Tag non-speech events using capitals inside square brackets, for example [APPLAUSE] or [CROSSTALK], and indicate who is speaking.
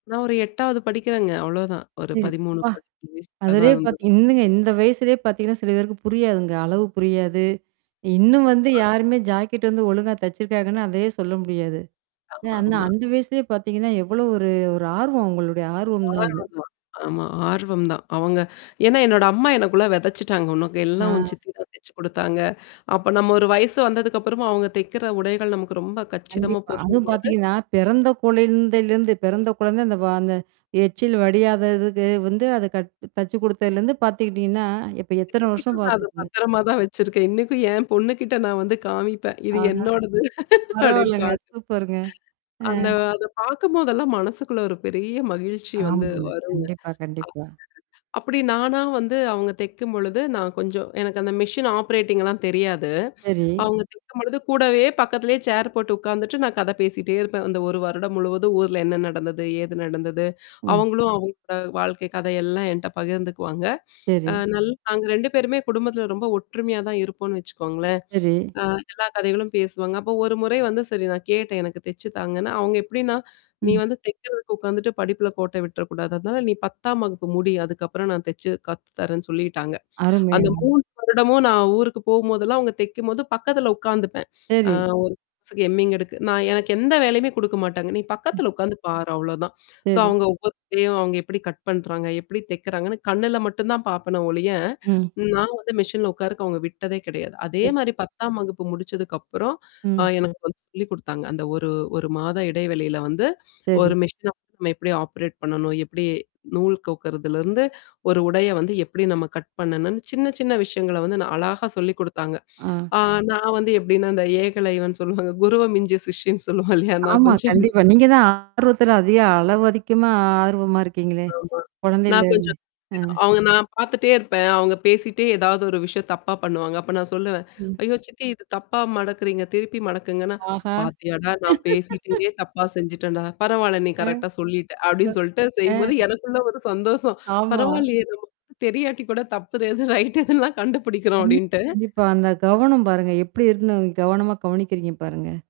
Speaker 1: நான் ஒரு 8வது படிக்கிறேங்க. அவ்வளவுதான். ஒரு
Speaker 2: சரி.
Speaker 1: பதிமூணு,
Speaker 2: ப்பா.
Speaker 1: பதிநாலு வயசுக்குள்ள தான்
Speaker 2: அதிலயே
Speaker 1: இருந்தது.
Speaker 2: பார்த்தீங்க இந்தங்க இந்த வயசுலேயே பார்த்தீங்கன்னா, சில பேருக்கு புரியாதுங்க அளவு புரியாது. இன்னும் வந்து
Speaker 1: [UNINTELLIGIBLE]
Speaker 2: யாருமே ஜாக்கெட் வந்து ஒழுங்கா தச்சிருக்காங்கன்னு அதையே சொல்ல முடியாது.
Speaker 1: ஆமா,
Speaker 2: அனா
Speaker 1: ஆமா.
Speaker 2: அந்த வயசுலேயே பார்த்தீங்கன்னா, எவ்வளோ ஒரு ஒரு ஆர்வம் உங்களுடைய ஆர்வம் தான் அது.
Speaker 1: ஆர்வம் தான். ஆமா ஆர்வம் தான். அவங்க ஏன்னா என்னோட அம்மா எனக்குள்ள வெதைச்சுட்டாங்க. உனக்கு
Speaker 2: ஆ.
Speaker 1: எல்லாம் உன் சித்தி தான் தெச்சு குடுத்தாங்க. அப்ப நம்ம ஒரு வயசு வந்ததுக்கப்புறமும் அவங்க தைக்கிற உடைகள் நமக்கு ரொம்ப கச்சிதமா
Speaker 2: கண்டிப்பா. அதுவும்
Speaker 1: பொருந்தும்பொழுது
Speaker 2: பார்த்தீங்கன்னா, பெறந்த கொழந்தலிருந்து பெறந்த கொழந்த அந்த அந்த எச்சில் வடியாததுக்கு வந்து அத க தச்சு குடுத்ததிலருந்து பார்த்துக்கிட்டீங்கன்னா, இப்ப எத்தன வருஷம்
Speaker 1: இனைக்கும் நான் அத
Speaker 2: பார்த்துக்குங்க.
Speaker 1: பத்திரமா தான் வச்சிருக்கேன். இனைக்கும் என் பொண்ணுகிட்ட நான் வந்து காமிப்பேன். இது
Speaker 2: ஆஹா.
Speaker 1: என்னோடது [LAUGHS] அப்படின்னு
Speaker 2: பரவால்லங்க.
Speaker 1: காட்டுவேன்.
Speaker 2: சூப்பருங்க. அ.
Speaker 1: அந்த அத பார்க்கும்போதெல்லாம் மனசுக்குள்ள ஒரு பெரிய மகிழ்ச்சி வந்து
Speaker 2: ஆமா.
Speaker 1: வருங்க. அ.
Speaker 2: கண்டிப்பா, கண்டிப்பா.
Speaker 1: அப்படி நானா வந்து அவங்க தெக்கும்பொழுது, நான் கொஞ்சம் எனக்கு அந்த மிஷின் ஆப்ரேட்டிங்லாம் தெரியாது.
Speaker 2: சரி.
Speaker 1: அவங்க தெக்கும்பொழுது கூடவே பக்கத்திலேயே சேர் போட்டு உட்கார்ந்துட்டு நான் கதை பேசிட்டே இருப்பேன். அந்த 1 வருடம் முழுவதும் ஊர்ல என்ன நடந்தது? ஏது நடந்தது,
Speaker 2: ம்.
Speaker 1: அவங்களும் அவங்களோட வாழ்க்கை கதையெல்லாம் என்ட்ட பகிர்ந்துக்குவாங்க [SNIFFS] அ
Speaker 2: சரி.
Speaker 1: நல்ல நாங்க 2 பேருமே குடும்பத்தில ரொம்ப ஒற்றுமையா தான் இருப்போன்னு வச்சுக்கோங்களேன்.
Speaker 2: சரி.
Speaker 1: அ எல்லா கதைகளும் பேசுவாங்க. அப்போ ஒரு முறை வந்து சரி நான் கேட்டேன். எனக்கு தெச்சு தாங்கன்னு. அவுங்க எப்படின்னா, நீ
Speaker 2: ம்.
Speaker 1: வந்து தெக்கிறதுக்கு உட்கார்ந்துட்டு படிப்புல கோட்ட விட்டுறக்கூடாது. அதனால நீ 10 ம் வகுப்பு முடி அதுக்கப்புறம் நான் தெச்சு கத்து தரேன்னு சொல்லிட்டாங்க.
Speaker 2: அருமை
Speaker 1: அந்த
Speaker 2: அருமை.
Speaker 1: 3 வருடமும் நான் ஊருக்கு போகும்போதெல்லாம் அவங்க தெக்கும்போது பக்கத்தில உட்காந்துப்பேன். அ
Speaker 2: சரி.
Speaker 1: ஒரு. எம்மிங் எடுக்கு நான் எனக்கு எந்த வேலையுமே குடுக்க மாட்டாங்க. நீ
Speaker 2: ம்.
Speaker 1: பக்கத்தல உட்கார்ந்து பாரு அவ்வளவுதான். சோ
Speaker 2: சரி.
Speaker 1: அவங்க ஒவ்வொருத்தயும் அவுங்க எப்படி கட் பண்றாங்க? எப்படி தெக்குறாங்கன்னு கண்ணுல மட்டும் தான் பார்ப்பேனே ஒழிய.
Speaker 2: ம்.
Speaker 1: நான் வந்து மெஷின்ல உட்காருக்கு அவங்க விட்டதே கெடையாது. அதே
Speaker 2: சரி.
Speaker 1: மாரி 10ம் வகுப்பு முடிச்சதுக்குப்புறம் அ
Speaker 2: ம்.
Speaker 1: எனக்கு வந்து சொல்லி் குடுத்தாங்க. அந்த ஒரு ஒரு மாத இடைவெளியில வந்து
Speaker 2: சரி.
Speaker 1: ஒரு மிஷின நம்ம எப்படி ஆப்ரேட் பண்ணணும்? எப்படி நூல் கோக்குறதுலருந்து, ஒரு உடைய வந்து எப்படி நம்ம கட் பண்ணணும்னு சின்ன சின்ன விஷயங்கள வந்து நான் அழகா சொல்லிக் குடுத்தாங்க.
Speaker 2: ஆ.
Speaker 1: ஆ நான் வந்து எப்படின்னா, இந்த ஏகலைவன் சொல்லுவாங்க. குருவ மிஞ்சின சிஷ்யன்னு சொல்லுவாங்க இல்லையா? நான்
Speaker 2: ஆமா,
Speaker 1: கொஞ்சம் அந்த மாதிரி
Speaker 2: கண்டிப்பா.
Speaker 1: தான்.
Speaker 2: நீங்க தான் ஆர்வத்தில அதிக அளவு அதிகமா ஆர்வமா இருக்கீங்களே?
Speaker 1: ஆமா. நான்
Speaker 2: கொழந்தையில இருந்து
Speaker 1: கொஞ்சம்.
Speaker 2: அ.
Speaker 1: அவங்க நான் பார்த்துட்டே இருப்பேன். அவங்க பேசிட்டே ஏதாவது ஒரு விஷயம் தப்பா பண்ணுவாங்க. அப்ப நான் சொல்லுவேன்.
Speaker 2: ம்.
Speaker 1: ஐயோ! சித்தி இது தப்பா மடக்குறீங்க. திருப்பி மடக்குங்கன்னா,
Speaker 2: ஆஹா!
Speaker 1: "பார்த்தியாடா! நான் பேசிட்டு
Speaker 2: [LAUGHS]
Speaker 1: இங்கே தப்பா செஞ்சுட்டேன்டா! பரவால்ல நீ
Speaker 2: அ,
Speaker 1: கரெக்ட்டா சொல்லிட்ட."
Speaker 2: ம்.
Speaker 1: அப்ப்டின்னு
Speaker 2: ஆ.
Speaker 1: சொல்லிட்டுசெய்யும்போது எனக்குள்ள ஒரு சந்தோஷம்.
Speaker 2: ஆமா.
Speaker 1: பரவால்லயே நமக்கு வந்து தெரியாட்டி கூட தப்பு ஏது ரைட் எதுல்லா கண்டுபிடிக்கிறோம்
Speaker 2: கண்டிப்பா.
Speaker 1: அப்படின்ட்டு
Speaker 2: கண்டிப்பா. அந்த கவனம் பாருங்க. எப்படி இருந்த நீங்க கவனமா கவனிக்கிறீங்க பாருங்க?